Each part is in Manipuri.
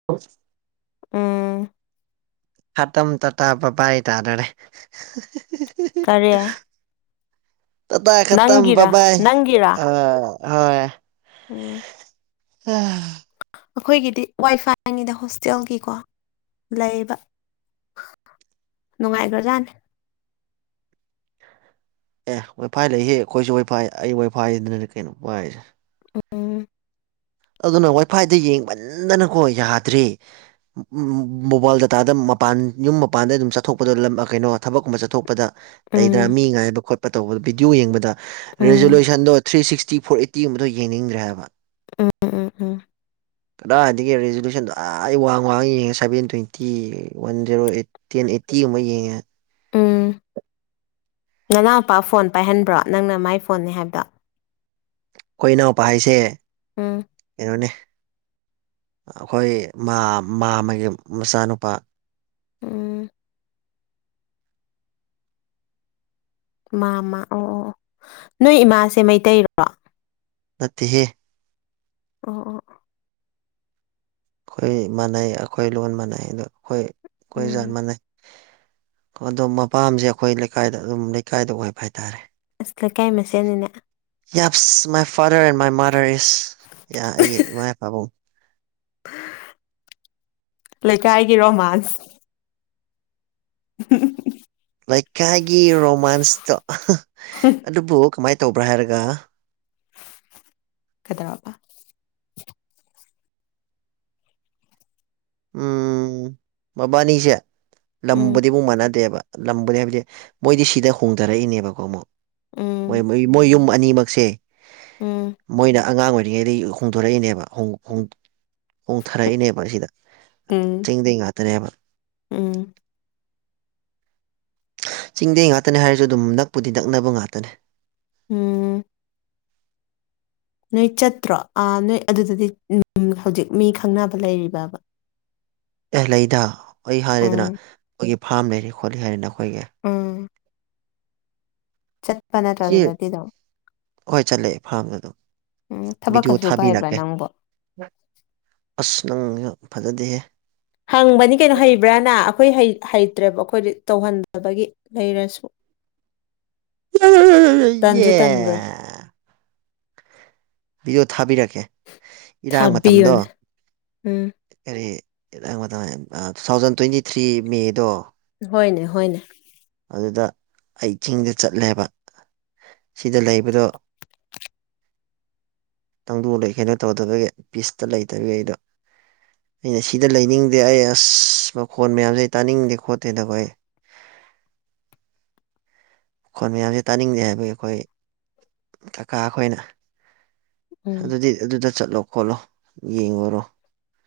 [unintelligible] ꯎꯝ ꯈꯠꯇꯝ ꯇꯇꯥ ꯕꯖꯦꯏ ꯇꯥꯗꯧꯔꯦ ꯀꯔꯤ ꯇ ꯇꯥ ꯈꯠꯇꯝ ꯕꯥꯥꯏ ꯅꯪꯒꯤꯔꯥ ꯕꯥꯢ ꯅꯪꯒꯤꯔꯥ ꯑ ꯍ ꯎꯝ ꯎꯝ ꯑꯩꯈꯣꯏꯒꯤꯗꯤ ꯋꯥꯏ ꯐꯥꯏꯅꯤꯗ ꯍꯣꯁꯇꯦꯜꯒꯤꯀꯣ ꯂꯩꯕ ꯅꯨꯡꯉꯥꯏꯒ꯭ꯔꯖꯥꯅꯦ ꯑꯦ ꯋꯥꯏꯐꯥꯏ ꯂꯩꯌꯦ ꯑꯩꯈꯣꯏꯁꯨ ꯋꯥꯏꯐꯥꯏ ꯑꯩ ꯋꯥꯏꯐꯥꯏꯗꯅꯤꯅꯦ ꯀꯩꯅꯣ ꯄꯥꯏꯔꯤꯖꯦ ꯎꯝ ꯑꯗꯨꯅ ꯋꯥꯏꯐꯥꯏꯗꯒꯤ ꯌꯦꯡꯃꯟꯗꯅꯀꯣ ꯌꯥꯗ꯭ꯔꯦ ꯃꯣꯕꯥꯏꯜ ꯗꯇꯥꯗ ꯃꯄꯥꯟ ꯌꯨꯝ ꯃꯄꯥꯟꯗ ꯑꯗꯨꯝ ꯆꯠꯊꯣꯛꯄꯗ ꯀꯩꯅꯣ ꯊꯕꯛꯀꯨꯝꯕ ꯆꯠꯊꯣꯛꯄꯗ ꯂꯩꯗꯅ ꯎꯝ ꯃꯤ ꯉꯥꯏꯕ ꯈꯣꯠꯄ ꯇꯧꯕ ꯚꯤꯗꯤꯑꯣ ꯌꯦꯡꯕꯗ ꯎꯝ ꯔꯤꯖꯣꯂꯨꯁꯟꯗꯣ ꯊ꯭ꯔꯤ ꯁꯤꯛꯁꯇꯤ ꯐꯣꯔ ꯑꯦꯠꯇꯤꯒꯨꯝꯕꯗꯣ ꯌꯦꯡꯅꯤꯡꯗ꯭ꯔꯦ ꯍꯥꯏꯕ ꯎꯝ ꯎꯝ ꯎꯝ ꯀꯗꯥꯏꯗꯒꯤ ꯔꯤꯖꯨꯂꯨꯁꯟꯗꯣ ꯑꯧ ꯋꯥꯡ ꯋꯥꯡ ꯌꯦꯡꯉꯦ seven twenty one zero eight ten eighty ꯑꯃ ꯌꯦꯡꯉꯦ ꯎꯝ ꯅꯅꯥꯎꯄꯥ ꯐꯣꯟ ꯄꯥꯏꯍꯟꯕ꯭ꯔꯣ ꯅꯪꯅ ꯃꯥꯏ ꯐꯣꯟꯅꯤ ꯍꯥꯏꯕꯗꯣ ꯑꯩꯈꯣꯏ ꯏꯅꯥꯎꯄꯥ ꯍꯥꯏꯁꯦ ꯎꯝ ꯀꯩꯅꯣꯅꯦ ꯑꯩꯈꯣꯏ ꯃꯥꯝꯃꯒꯤ ꯃꯆꯥꯅꯨꯄꯥ ꯎꯝ ꯃꯥ ꯃꯥ ꯑꯣ ꯑꯣ ꯑꯣ ꯅꯣꯏ ꯏꯃꯥꯁꯦ ꯃꯩꯇꯩꯔꯣ ꯅꯠꯇꯦꯍꯦ ꯑꯣ ꯑꯣ ꯑꯩꯈꯣꯏ ꯃꯥꯟꯅꯩ ꯑꯩꯈꯣꯏ ꯂꯣꯟ ꯃꯥꯟꯅꯩ ꯑꯗꯣ ꯑꯩꯈꯣꯏ ꯑꯩꯈꯣꯏ ꯖꯥꯠ ꯎꯝ ꯃꯥꯟꯅꯩ ꯑꯗꯣ ꯃꯄꯥꯝꯁꯦ ꯑꯩꯈꯣꯏ ꯂꯩꯀꯥꯏꯗ ꯑꯗꯨꯝ ꯂꯩꯀꯥꯏꯗ ꯑꯣꯏꯄ ꯍꯥꯏꯇꯥꯔꯦ ꯑꯁ ꯂꯩꯀꯥꯏ ꯃꯁꯦꯜꯅꯤꯅꯦ ꯌꯥꯞꯁ my father and my mother is ꯑꯩꯒꯤ ꯏꯃꯥ ꯏꯄꯥꯕꯨꯡ ꯂꯩꯀꯥꯏꯒꯤ ꯔꯣꯃꯥꯟꯁ [unintelligible] ꯎꯝ ꯂꯩꯀꯥꯏꯒꯤ ꯔꯣꯃꯥꯟꯁꯇꯣ ꯑꯗꯨꯕꯨ ꯀꯃꯥꯏꯅ ꯇꯧꯕ꯭ꯔꯥ ꯍꯥꯏꯔꯒ ꯀꯩꯗꯧꯔꯕꯥ ꯎꯝ ꯃꯕꯥꯅꯤꯁꯦ ꯎꯝ ꯂꯝꯕꯨꯗꯤ ꯑꯃꯨꯛ ꯃꯥꯟꯅꯗꯦꯕ ꯂꯝꯕꯨꯗꯤ ꯍꯥꯏꯕꯗꯤ ꯃꯣꯏꯗꯤ ꯁꯤꯗ ꯍꯣꯡꯗꯔꯛꯏꯅꯦꯕꯀꯣ ꯑꯃꯨꯛ ꯃꯣꯏ ꯎꯝ ꯃꯣꯏ ꯃꯣꯏ ꯌꯨꯝ ꯑꯅꯤꯃꯛ ꯁꯦ ꯎꯝ ꯃꯣꯏꯅ ꯑꯉꯥꯡ ꯑꯣꯏꯔꯤꯉꯩꯗ ꯍꯣꯡꯗꯣꯔꯛꯏꯅꯦꯕ ꯍꯣꯡꯊꯔꯛꯏꯅꯦꯕ ꯎꯝ ꯆꯤꯡꯗꯩ ꯉꯥꯛꯇꯅꯦꯕ ꯎꯝ ꯆꯤꯡꯗꯩ ꯉꯥꯛꯇꯅꯦ ꯍꯥꯏꯔꯁꯨ ꯑꯗꯨꯝ ꯅꯛꯄꯨꯗꯤ ꯅꯛꯅꯕ ꯉꯇꯅꯦ ꯎꯝ ꯅꯣꯏ ꯆꯠꯇ꯭ꯔꯣ ꯑ ꯅꯣꯏ ꯑꯗꯨꯗꯗꯤ ꯍꯧꯖꯤꯛ ꯃꯤ ꯈꯪꯅꯕ ꯂꯩꯔꯤꯕꯕ ꯑꯦ ꯂꯩꯗ ꯑꯩ ꯍꯥꯏꯔꯤꯦꯗꯅ ꯎꯝ ꯑꯩꯈꯣꯏꯒꯤ ꯐꯥꯝ ꯂꯩꯔꯤ ꯈꯣꯠꯂꯤ ꯍꯥꯏꯔꯤꯦꯅ ꯑꯩꯈꯣꯏꯒꯤ ꯎꯝ ꯁꯤ ꯆꯠꯄꯅꯠꯖꯗꯨꯗꯗꯤ ꯍꯣꯏ ꯆꯠꯂꯑꯦ ꯐꯥꯝꯗ ꯑꯗꯨꯝ ꯎꯝ ꯊꯕꯛꯀ ꯚꯤꯗꯤꯑꯣ ꯁꯨꯕ ꯍꯩꯕ꯭ꯔꯥ ꯊꯥꯕꯤꯔꯛꯀꯦ ꯅꯪꯕꯣ ꯑꯁ ꯅꯪꯁꯨ ꯐꯖꯗꯦꯍꯦ ꯍꯪꯕꯅꯤ ꯀꯩꯅꯣ ꯍꯩꯕ꯭ꯔꯥꯅ ꯑꯩꯈꯣꯏ ꯍꯩꯇ꯭ꯔꯦꯕ ꯑꯩꯈꯣꯏꯗꯤ ꯇꯧꯍꯟꯗꯕꯒꯤ ꯂꯩꯔꯁꯨ [inaudible] ꯌꯦ ꯇꯟꯖꯨ ꯇꯥꯟꯒꯦ ꯕꯤꯖꯣ ꯊꯥꯕꯤꯔꯛꯀꯦ ꯏꯔꯥꯡ ꯃꯇꯝꯗꯣ ꯊꯥꯕꯤꯌꯣꯅꯦ ꯎꯝ ꯌꯥꯏꯌꯦ ꯇꯨ ꯊꯥꯎꯖꯟ ꯇ꯭ꯋꯦꯟꯇꯤ ꯊ꯭ꯔꯤ ꯃꯦꯗꯣ ꯍꯣꯏꯅꯦ ꯍꯣꯏꯅꯦ ꯑꯗꯨꯗ ꯑꯩ ꯆꯤꯡꯗ ꯆꯠꯂꯦꯕ ꯁꯤꯗ ꯂꯩꯕꯗꯣ ꯇꯪꯗꯨ ꯂꯩ ꯀꯩꯅꯣ ꯇꯧꯗꯕꯒꯤ ꯄꯤꯁꯇ ꯂꯩꯇꯕꯤ ꯑꯩꯗꯣ ꯑꯩꯅ ꯁꯤꯗ ꯂꯩꯅꯤꯡꯗꯦ ꯑꯩ ꯑꯁ ꯃꯈꯣꯟ ꯃꯌꯥꯝꯁꯦ ꯑꯩ ꯇꯥꯅꯤꯡꯗꯦ ꯈꯣꯠꯇꯦꯗꯀꯣ ꯑꯩ ꯈꯣꯜ ꯃꯌꯥꯝꯁꯦ ꯇꯥꯅꯤꯡꯗꯦ ꯍꯥꯏꯕꯒꯤ ꯑꯩꯈꯣꯏ ꯀꯀꯥ ꯑꯩꯈꯣꯏꯅ ꯎꯝ ꯑꯗꯨꯗꯤ ꯑꯗꯨꯗ ꯆꯠꯂꯣ ꯈꯣꯠꯂꯣ ꯌꯦꯡꯉꯨꯔꯣ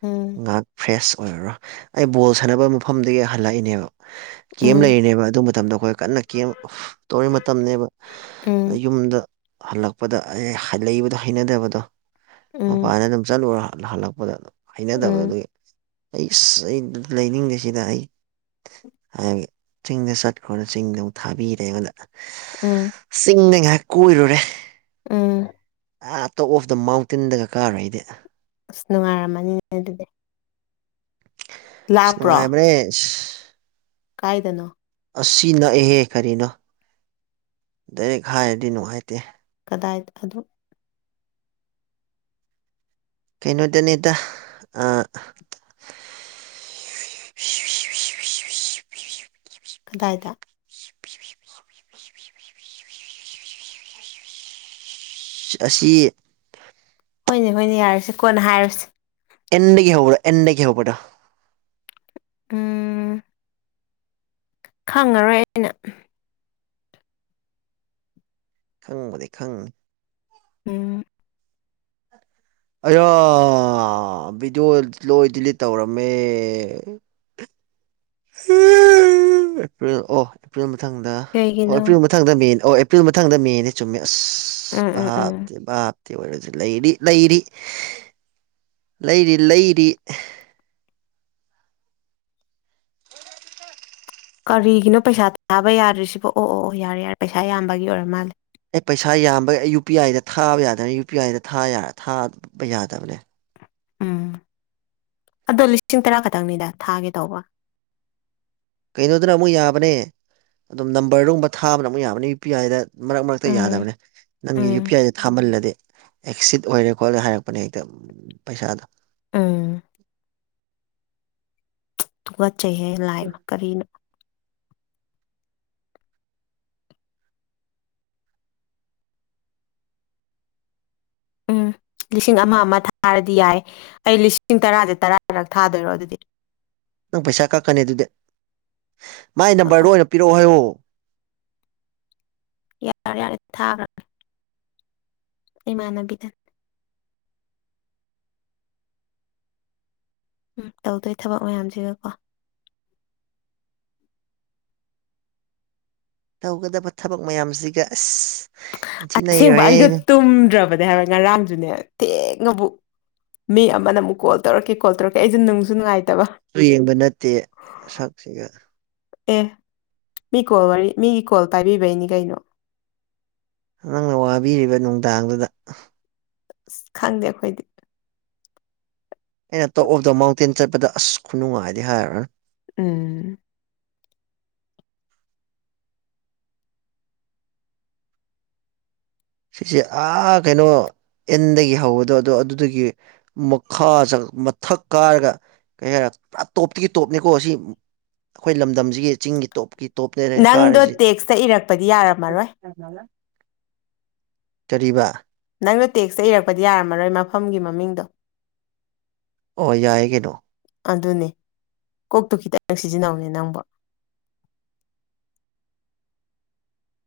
ꯎꯝ ꯉꯥꯏꯍꯥꯛ ꯐ꯭ꯔꯦꯁ ꯑꯣꯏꯔꯨꯔꯦ ꯑꯩ ꯕꯣꯜ ꯁꯥꯟꯅꯕꯒꯤ ꯃꯐꯝꯗꯒꯤ ꯍꯜꯂꯛꯏꯅꯦꯕ ꯀꯦꯝ ꯎꯝ ꯂꯩꯔꯤꯅꯦꯕ ꯑꯗꯨ ꯃꯇꯝꯗ ꯑꯩꯈꯣꯏ ꯀꯟꯅ ꯀꯦꯝ ꯇꯧꯔꯤ ꯃꯇꯝꯅꯦꯕ ꯎꯝ ꯌꯨꯝꯗ ꯍꯜꯂꯛꯄꯗ ꯑꯦ ꯂꯩꯕꯗꯣ ꯍꯩꯅꯗꯕꯗꯣ ꯎꯝ ꯃꯄꯥꯅ ꯑꯗꯨꯝ ꯆꯠꯂꯨꯔ ꯍꯜꯂꯛꯄꯗ ꯍꯩꯅꯗꯕꯗꯣ ꯎꯝ ꯑꯗꯨꯒꯤ ꯑꯩꯁ ꯑꯩ ꯂꯩꯅꯤꯡꯗꯦꯁꯤꯗ ꯑꯩ ꯍꯥꯏ ꯆꯤꯡꯗ ꯆꯠꯈ꯭ꯔꯣꯅ ꯆꯤꯡꯗ ꯑꯃꯨꯛ ꯊꯥꯕꯤꯔꯦ ꯑꯃꯗ ꯎꯝ ꯆꯤꯡꯅꯉꯥꯏ ꯀꯣꯏꯔꯨꯔꯦ ꯎꯝ ꯑ ꯑꯇꯣꯞ ꯑꯣꯞ ꯗ ꯃꯥꯎꯟꯇꯦꯟꯗꯒ ꯀꯥꯔꯣꯏ ꯑꯩꯗꯤ ꯑꯁ ꯅꯨꯡꯉꯥꯏꯔꯝꯃꯅꯤꯅꯦ ꯑꯗꯨꯗꯤ ꯂꯥꯞꯄ꯭ꯔꯣ ꯁꯅꯨꯡꯉꯥꯏ ꯃꯔꯤꯦꯁ ꯀꯥꯏꯗꯅꯣ ꯑꯁꯤ ꯅꯛꯏꯍꯦ ꯀꯔꯤꯅꯣ ꯗꯥꯏꯔꯦꯛ ꯍꯥꯏꯔꯗꯤ ꯅꯨꯡꯉꯥꯏꯇꯦ ꯀꯗꯥꯏꯗ ꯑꯗꯣ ꯀꯩꯅꯣꯗꯅꯤꯗ ꯑ ꯀꯗꯥꯏꯗ ꯑꯁꯤ ꯍꯣꯏꯅꯦ ꯍꯣꯏꯅꯦ ꯌꯥꯔꯁꯤ ꯀꯣꯟꯅ ꯍꯥꯏꯔꯁꯤ ꯑꯦꯟꯗ ꯒꯤ ꯍꯧꯕꯗꯣ ꯑꯦꯟꯗ ꯒꯤ ꯍꯧꯕꯗꯣ ꯎꯝ ꯈꯪꯉꯔꯣꯏ ꯑꯩꯅ ꯈꯪꯕꯨꯗꯤ ꯈꯪꯕꯅꯤ ꯎꯝ ꯑꯩꯌꯥ ꯚꯤꯗꯤꯑꯣ ꯂꯣꯏ ꯗꯤꯂꯤꯠ ꯇꯧꯔꯝꯃꯦ ꯭ꯔꯤꯜ ꯑꯣ ꯑꯦꯄ꯭ꯔꯤꯜ ꯃꯊꯪꯗ ꯀꯩꯒꯤꯅꯣ ꯑꯣꯄ꯭ꯔꯤꯜ ꯃꯊꯪꯗ ꯃꯦꯅꯤ ꯑꯣ ꯑꯦꯄ꯭ꯔꯤꯜ ꯃꯊꯪꯗ ꯃꯦꯅꯦ ꯆꯨꯝꯃꯦ ꯑꯁ ꯎꯝ ꯎꯝ ꯎꯝ ꯚꯥꯞ ꯚꯥꯞꯇꯤ ꯑꯣꯏꯔꯁꯨ ꯂꯩꯔꯤ ꯂꯩꯔꯤ ꯂꯩꯔꯤ ꯂꯩꯔꯤ ꯀꯔꯤꯒꯤꯅꯣ ꯄꯩꯁꯥ ꯊꯥꯕ ꯌꯥꯗ꯭ꯔꯤꯁꯤꯕꯣ ꯑꯣ ꯑꯣ ꯑꯣ ꯌꯥꯔꯦ ꯌꯥꯔꯦ ꯄꯩꯁꯥ ꯌꯥꯝꯕꯒꯤ ꯑꯣꯏꯔ ꯃꯥꯜꯂꯦ ꯑꯦ ꯄꯩꯁꯥ ꯌꯥꯝꯕ ꯌꯨ ꯄꯤ ꯑꯥꯏꯗ ꯊꯥꯕ ꯌꯥꯗꯕꯅꯤ ꯌꯨ ꯄꯤ ꯑꯥꯏꯗ ꯊꯥꯕ ꯌꯥꯗꯕꯅꯦ ꯎꯝ ꯑꯗꯣ ꯂꯤꯁꯤꯡ ꯇꯔꯥ ꯈꯛꯇꯪꯅꯤꯗ ꯊꯥꯒꯦ ꯇꯧꯕ ꯀꯩꯅꯣꯗꯅ ꯑꯃꯨꯛ ꯌꯥꯕꯅꯦ ꯑꯗꯨꯝ ꯅꯝꯕꯔꯗꯨꯨꯝꯕ ꯊꯥꯕꯅ ꯑꯃꯨꯛ ꯌꯥꯕꯅꯦ ꯌꯨ ꯄꯤ ꯑꯥꯏꯗ ꯃꯔꯛ ꯃꯔꯛꯇ ꯎꯝ ꯌꯥꯗꯕꯅꯦ ꯅꯪꯒꯤ ꯌꯨ ꯄꯤ ꯎꯝ ꯑꯥꯏꯗ ꯊꯥꯃꯜꯂꯗꯤ ꯑꯦꯛꯁꯤꯠ ꯑꯣꯏꯔꯦ ꯈꯣꯠꯂꯦ ꯍꯥꯏꯔꯛꯄꯅꯦ ꯑꯩꯗꯣ ꯄꯩꯁꯥꯗꯣ ꯎꯝ ꯊꯨꯀꯠꯆꯩꯍꯦ ꯂꯥꯏꯅ ꯀꯔꯤꯅꯣ ꯎꯝ ꯂꯤꯁꯤꯡ ꯑꯃ ꯑꯃ ꯊꯥꯔꯗꯤ ꯌꯥꯏ ꯑꯩ ꯂꯤꯁꯤꯡ ꯇꯔꯥꯁꯦ ꯇꯔꯥꯔꯛ ꯊꯥꯗꯣꯏꯔꯣ ꯑꯗꯨꯗꯤ ꯅꯪ ꯄꯩꯁꯥ ꯀꯛꯈꯔꯅꯤ ꯑꯗꯨꯗꯤ ꯃꯥꯏ ꯅꯝꯕꯔꯗꯣ ꯀꯛꯑꯣꯏ ꯑꯣꯏꯅ ꯄꯤꯔꯛꯑꯣ ꯍꯥꯏꯌꯣ ꯌꯥꯔꯦ ꯌꯥꯔꯦ ꯊꯥꯈ꯭ꯔ ꯏꯃꯅꯕꯤꯗ ꯎꯝ ꯇꯧꯗꯣꯏ ꯊꯕꯛ ꯃꯌꯥꯝꯁꯤꯒꯀꯣ ꯇꯧꯒꯗꯕ ꯊꯕꯛ ꯃꯌꯥꯝꯁꯤꯒ ꯑꯁ ꯌꯥꯝ ꯊꯤꯅ ꯑꯁꯦꯡꯕ ꯅꯩꯔꯦꯍꯦ ꯑꯩꯁꯨꯣ ꯅꯪꯁꯨ ꯇꯨꯝꯗ꯭ꯔꯕꯅꯦ ꯍꯥꯏꯕ ꯉꯔꯥꯡꯗꯨꯅꯦ ꯊꯦꯡꯅꯕꯨ ꯃꯤ ꯑꯃꯅ ꯑꯃꯨꯛ ꯀꯣꯜ ꯇꯧꯔꯛꯀꯦ ꯀꯣꯜ ꯇꯧꯛꯀꯦ ꯑꯩꯁꯨ ꯅꯨꯡꯁꯨ ꯅꯨꯡꯉꯥꯏꯇꯕ ꯌꯦꯡꯕ ꯅꯠꯇꯦ ꯁꯛꯁꯤꯒ ꯑꯦ ꯃꯤ ꯀꯣꯜ ꯋꯥꯔꯤ ꯃꯤꯒꯤ ꯀꯣꯜ ꯄꯥꯏꯕꯤꯕꯩꯅꯤ ꯀꯩꯅꯣ ꯅꯪꯅ ꯋꯥꯕꯤꯔꯤꯕ ꯅꯨꯡꯗꯥꯡꯗꯨꯗ ꯑ ꯈꯪꯗꯦ ꯑꯩꯈꯣꯏꯗꯤ ꯑꯩꯅ ꯇꯣꯞ ꯑꯣꯐ ꯗ ꯃꯥꯎꯟꯇꯦꯟ ꯆꯠꯄꯗ ꯑꯁ ꯈꯨꯅꯨꯡꯉꯥꯏꯗꯤ ꯍꯥꯏꯅ ꯎꯝ ꯁꯤꯁꯦ ꯑꯥ ꯀꯩꯅꯣ ꯑꯦꯟꯗꯒꯤ ꯍꯧꯕꯗꯣ ꯑꯗꯣ ꯑꯗꯨꯗꯒꯤ ꯃꯈꯥ ꯃꯊꯛ ꯀꯥꯔꯒ ꯀꯩ ꯍꯥꯏꯔꯦ ꯄꯨꯔꯥ ꯇꯣꯞꯇꯒꯤ ꯇꯣꯞꯅꯤꯀꯣ ꯑꯁꯤ ꯑꯩꯈꯣꯏ ꯂꯝꯗꯝꯁꯤꯒꯤ ꯆꯤꯡꯒꯤ ꯇꯣꯞꯀꯤ ꯇꯣꯞꯅꯦꯅ ꯅꯪꯗꯣ ꯇꯦꯛꯁꯇ ꯏꯔꯛꯄꯗꯤ ꯌꯥꯔꯝꯃꯔꯣꯏ ꯍꯂ [unintelligible] ꯀꯔꯤꯕ ꯅꯪꯅꯣ ꯇꯦꯛꯁꯇ ꯏꯔꯛꯄꯗꯤ ꯌꯥꯔꯝꯃꯔꯣꯏ ꯃꯐꯝꯒꯤ ꯃꯃꯤꯡꯗꯣ ꯑꯣ ꯌꯥꯏ ꯀꯩꯅꯣ ꯑꯗꯨꯅꯦ ꯀꯣꯛꯇꯨ ꯈꯤꯇꯪ ꯁꯤꯖꯤꯟꯅꯧꯅꯦ ꯅꯪꯕꯣ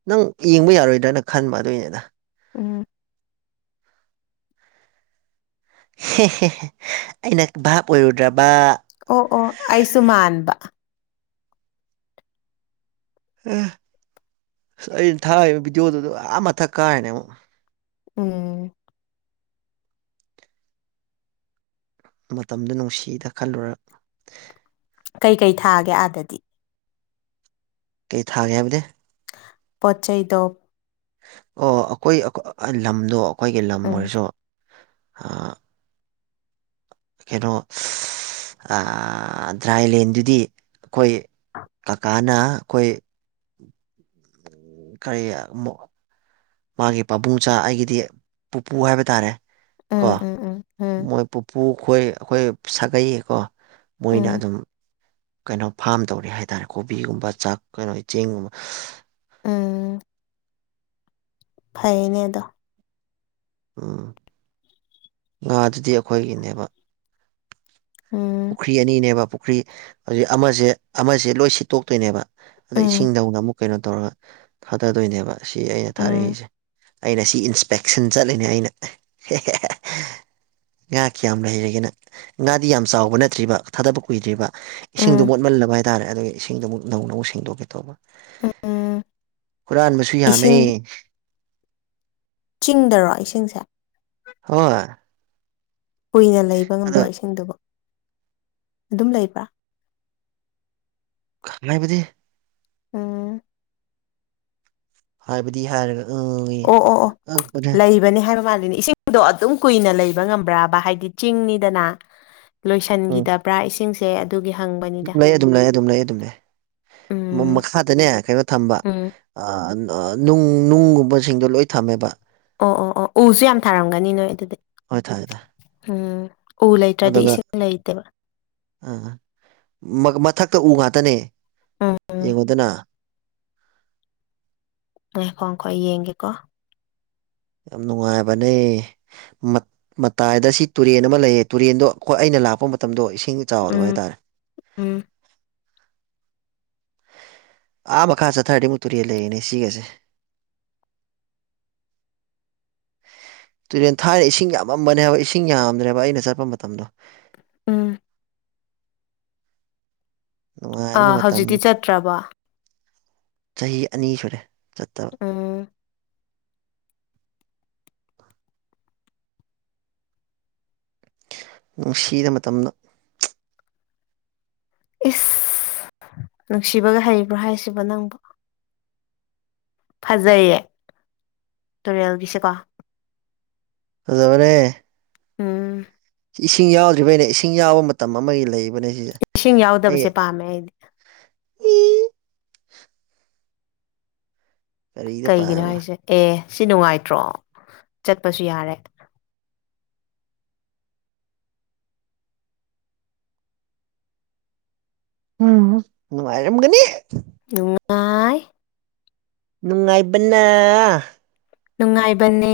ꯅꯪ ꯌꯦꯡꯕ ꯌꯥꯔꯣꯏꯗ꯭ꯔꯅ ꯈꯟꯕ ꯑꯗꯨꯏꯅꯤꯗ ꯎꯝ ꯍꯦ ꯍꯦ ꯑꯩꯅ ꯚꯥꯞ ꯑꯣꯏꯔꯨꯗ꯭ꯔꯕ ꯑꯣ ꯑꯣ ꯑꯩꯁꯨ ꯃꯥꯟꯕ ꯑꯦ ꯑꯁ ꯑꯩꯅ ꯊꯥꯛꯏꯕ ꯚꯤꯗꯤꯑꯣꯗꯨꯗ ꯑꯥ ꯃꯊꯛ ꯀꯥꯏꯔꯅꯦ ꯑꯃꯨꯛ ꯎꯝ ꯃꯇꯝꯗꯨ ꯅꯨꯡꯁꯤꯗ ꯈꯜꯂꯨꯔꯒ ꯀꯩ ꯀꯩ ꯊꯥꯒꯦ ꯑꯥꯗꯗꯤ ꯀꯩ ꯊꯥꯒꯦ ꯍꯥꯏꯕꯗꯤ ꯄꯣꯆꯩꯗ ꯑꯣ ꯑꯩꯈꯣꯏ ꯂꯝꯗꯣ ꯑꯩꯈꯣꯏꯒꯤ ꯂꯝ ꯎꯝ ꯑꯣꯏꯔꯁꯨ ꯀꯩꯅꯣ ꯗ꯭ꯔꯥꯏꯂꯦꯟꯗꯨꯗꯤ ꯑꯩꯈꯣꯏ ꯀꯀꯥꯅ ꯑꯩꯈꯣꯏ ꯀꯔꯤ ꯃꯥꯒꯤ ꯄꯥꯕꯨꯡꯆꯥ ꯑꯩꯒꯤꯗꯤ ꯄꯨꯄꯨ ꯍꯥꯏꯕ ꯇꯥꯔꯦ ꯀꯣ ꯎꯝ ꯎꯝ ꯎꯝ ꯎꯝ ꯃꯣꯏ ꯄꯨꯄꯨ ꯈꯣꯏ ꯑꯩꯈꯣꯏ ꯁꯥꯒꯩꯌꯦꯀꯣ ꯃꯣꯏꯅ ꯎꯝ ꯑꯗꯨꯝ ꯀꯩꯅꯣ ꯐꯥꯝ ꯇꯧꯔꯤ ꯍꯥꯏꯇꯥꯔꯦ ꯀꯣꯕꯤꯒꯨꯝꯕ ꯆꯥꯛ ꯀꯩꯅꯣ ꯆꯦꯡꯒꯨꯝꯕ ꯎꯝ ꯐꯩꯅꯦ ꯑꯗꯣ ꯎꯝ ꯉꯥꯗꯨꯗꯤ ꯑꯩꯈꯣꯏꯒꯤꯅꯦꯕ ꯎꯝ ꯄꯨꯈ꯭ꯔꯤ ꯑꯅꯤꯅꯦꯕ ꯄꯨꯈ꯭ꯔꯤ ꯍꯧꯖꯤꯛ ꯑꯃꯁꯦ ꯑꯃꯁꯦ ꯂꯣꯏ ꯁꯤꯠꯇꯣꯛꯇꯣꯏꯅꯦꯕ ꯑꯗ ꯎꯝ ꯏꯁꯤꯡꯗꯧꯅ ꯑꯃꯨꯛ ꯀꯩꯅꯣ ꯇꯧꯔꯒ ꯊꯥꯗꯗꯣꯏꯅꯦꯕ ꯁꯤ ꯑꯩꯅ ꯎꯝ ꯊꯥꯔꯛꯏꯁꯦ ꯑꯩꯅ ꯁꯤ ꯏꯟꯁꯄꯦꯛꯁꯟ ꯆꯠꯂꯤꯅꯦ ꯑꯩꯅ ꯍꯦ ꯍꯦ ꯍꯦ ꯉꯥ ꯀꯌꯥꯝ ꯂꯩꯔꯒꯦ ꯅꯪ ꯉꯥꯗꯤ ꯌꯥꯝ ꯆꯥꯎꯕ ꯅꯠꯇ꯭ꯔꯤꯕ ꯊꯥꯗꯕ ꯀꯨꯏꯗ꯭ꯔꯤꯕ ꯏꯁꯤꯡꯗꯣ ꯎꯝ ꯃꯣꯠꯃꯜꯂꯕ ꯍꯥꯏꯇꯥꯔꯦ ꯑꯗꯨꯒꯤ ꯏꯁꯤꯡꯗꯨꯃꯨꯛ ꯅꯧꯅ ꯑꯃꯨꯛ ꯁꯦꯡꯗꯣꯛꯀꯦ ꯇꯧꯕ ꯎꯝ ꯍꯨꯔꯥꯟꯕꯁꯨ ꯌꯥꯝꯃꯦ꯫ ꯏꯁꯤꯡ ꯆꯤꯡꯗꯔꯣ ꯏꯁꯤꯡꯁꯦ꯫ ꯍꯣꯏ꯫ ꯀꯨꯏꯅ ꯂꯩꯕ ꯑꯗꯣ ꯉꯝꯕ꯭ꯔꯣ ꯏꯁꯤꯡꯗꯨꯕꯨ ꯑꯗꯨꯝ ꯂꯩꯕ꯭ꯔꯥ꯫ [unintelligible] ꯎꯝ ꯍꯥꯏꯕꯗꯤ ꯍꯥꯏꯔꯒ ꯑꯪ ꯑꯣ ꯑꯣ ꯑꯣ ꯑꯪ ꯂꯩ ꯂꯩꯕꯅꯤ ꯍꯥꯏꯕ ꯃꯥꯂꯦꯅꯦ ꯏꯁꯤꯡꯗꯣ ꯑꯗꯨꯝ ꯀꯨꯏꯅ ꯂꯩꯕ ꯉꯝꯕ꯭ꯔꯥꯕ ꯍꯥꯏꯗꯤ ꯆꯤꯡꯅꯤꯗꯅ ꯂꯣꯏꯁꯤꯟꯈꯤꯗꯕ꯭ꯔꯥ ꯏꯁꯤꯡꯁꯦ ꯑꯗꯨꯒꯤ ꯍꯪꯕꯅꯤ ꯑꯗꯨꯝ ꯂꯩ ꯑꯗꯨꯝ ꯂꯩ ꯑꯗꯨꯝ ꯂꯩ ꯑꯗꯨꯝ ꯂꯩ ꯎꯝ ꯃꯈꯥꯗꯅꯦ ꯀꯩꯅꯣ ꯊꯝꯕ ꯎꯝ ꯑ ꯑ ꯅꯨꯡ ꯅꯨꯡꯒꯨꯝꯕꯁꯤꯡꯗꯣ ꯂꯣꯏ ꯊꯝꯃꯦꯕ꯫ ꯑꯣ ꯑꯣ ꯑꯣ ꯎꯁꯨ ꯌꯥꯝ ꯊꯥꯔꯝꯒꯅꯤ ꯅꯣꯏ ꯑꯗꯨꯗꯤ ꯍꯣꯏ ꯊꯥꯏꯗ꯫ ꯎꯝ ꯎ ꯂꯩꯇ꯭ꯔꯗꯤ ꯏꯁꯤꯡ ꯂꯩꯇꯦꯕ꯫ ꯑꯥ ꯃꯊꯛꯇ ꯎ ꯉꯥꯛꯇꯅꯦ ꯎꯝ ꯎꯝ ꯌꯦꯡꯉꯣꯗꯅ ꯉꯥꯏꯈꯣ ꯉꯥꯏꯈꯣ ꯌꯦꯡꯒꯦꯀꯣ꯫ ꯌꯥꯝ ꯅꯨꯡꯉꯥꯏꯕꯅꯦ꯫ ꯃꯇꯥꯏꯗ ꯁꯤ ꯇꯨꯔꯦꯟ ꯑꯃ ꯂꯩꯌꯦ ꯇꯨꯔꯦꯟꯗꯣ ꯑꯩꯈꯣꯏ ꯑꯩꯅ ꯂꯥꯛꯄ ꯃꯇꯝꯗꯣ ꯏꯁꯤꯡ ꯆꯥꯎꯗꯕ ꯎꯝ ꯍꯥꯏꯇꯥꯔꯦ꯫ ꯎꯝ ꯑꯥ ꯃꯈꯥ ꯆꯠꯊꯔꯇꯃꯨꯛ ꯇꯨꯦ ꯂꯩꯔꯤꯅꯦ ꯁꯤꯒꯁꯦ [inaudible] ꯇꯨꯔꯦꯟ ꯊꯥꯏꯅ ꯏꯁꯤꯡ ꯌꯥꯝꯃꯝꯕꯅꯦ ꯍꯥꯏꯕ ꯏꯁꯤꯡ ꯌꯥꯝꯗ꯭ꯔꯦꯕ ꯑꯩꯅ ꯆꯠꯄ ꯃꯇꯝꯗꯣ ꯎꯝ ꯅꯨꯡꯉꯥꯏꯕꯅꯤ ꯑꯥ ꯃꯇꯝ ꯍꯧꯖꯤꯛꯇꯤ ꯆꯠꯇ꯭ꯔꯕꯣ꯫ ꯆꯍꯤ ꯑꯅꯤ ꯁꯨꯔꯦ ꯆꯠꯇ ꯎꯝ꯫ ꯅꯨꯡꯁꯤꯗ ꯃꯇꯝꯗꯣ ꯏꯁ ꯅꯨꯡꯁꯤꯕꯒ ꯍꯩꯕ꯭ꯔꯣ ꯍꯥꯏꯁꯤꯕꯣ ꯅꯪꯕꯨ ꯐꯖꯩꯌꯦ ꯇꯨꯔꯦꯜꯒꯤꯁꯦꯀꯣ ꯑꯗꯕꯅꯦ ꯎꯝ ꯏꯁꯤꯡ ꯌꯥꯎꯗ꯭ꯔꯤꯕꯩꯅ ꯏꯁꯤꯡ ꯌꯥꯕ ꯃꯇꯝ ꯑꯃꯒꯤ ꯂꯩꯕꯅꯦ ꯁꯤꯁꯦ ꯏꯁꯤꯡ ꯌꯥꯎꯗꯕꯁꯦ ꯑꯩ ꯄꯥꯝꯃꯦ ꯑꯩꯗꯤ ꯀꯔꯤꯗ ꯀꯩꯒꯤꯅꯣ ꯄꯥꯕ ꯍꯥꯏꯁꯦ ꯑꯦ ꯁꯤ ꯅꯨꯡꯉꯥꯏꯇ꯭ꯔꯣ ꯆꯠꯄꯁꯨ ꯌꯥꯔꯦ ꯎꯝ ꯅꯨꯡꯉꯥꯏꯔꯝꯒꯅꯤ ꯅꯨꯡꯉꯥꯏ ꯅꯨꯡꯉꯥꯏꯕꯅ ꯅꯨꯡꯉꯥꯏꯕꯅꯦ